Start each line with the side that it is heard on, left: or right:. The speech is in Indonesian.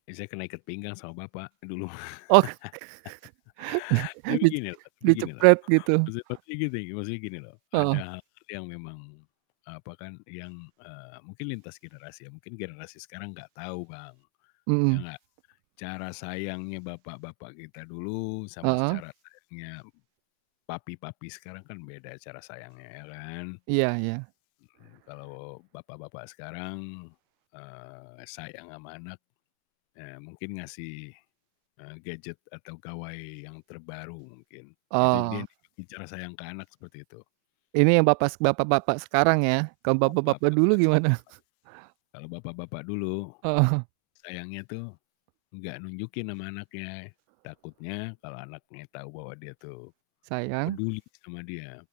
left: Ya saya kena ikat pinggang sama bapak, dulu.
right: Oh.
left: Tapi
right: dicek
left: gini loh tapi begini loh,
right: dicepret gitu.
left: penyebabnya gini, maksudnya gini loh, ada
right: Heeh.
left: hal-hal yang memang, apa kan, yang, eee, mungkin lintas generasi ya, mungkin generasi sekarang nggak tahu, Bang, ya
right: Mhm.
left: nggak, cara sayangnya bapak-bapak kita dulu sama
right: Heeh.
left: cara sayangnya papi-papi sekarang kan beda cara sayangnya, ya kan.
right: Iya iya.
left: Mhm, kalau bapak-bapak sekarang, eee, sayang sama anak, eee, mungkin ngasih, eee, gadget atau gawai yang terbaru mungkin, itu dia
right: Oh.
left: juga bicara sayang ke anak seperti itu.
right: Ini bapas bapak-bapak sekarang ya, kalau bapak-bapak dulu
left: Bapak-bapak sekarang
right: gimana?
left: kan, kalau bapak-bapak dulu,
right: Heeh.
left: sayangnya tuh nggak nunjukin sama anaknya, takutnya kalau anaknya tahu bahwa dia tuh
right: Sayang.
left: peduli sama dia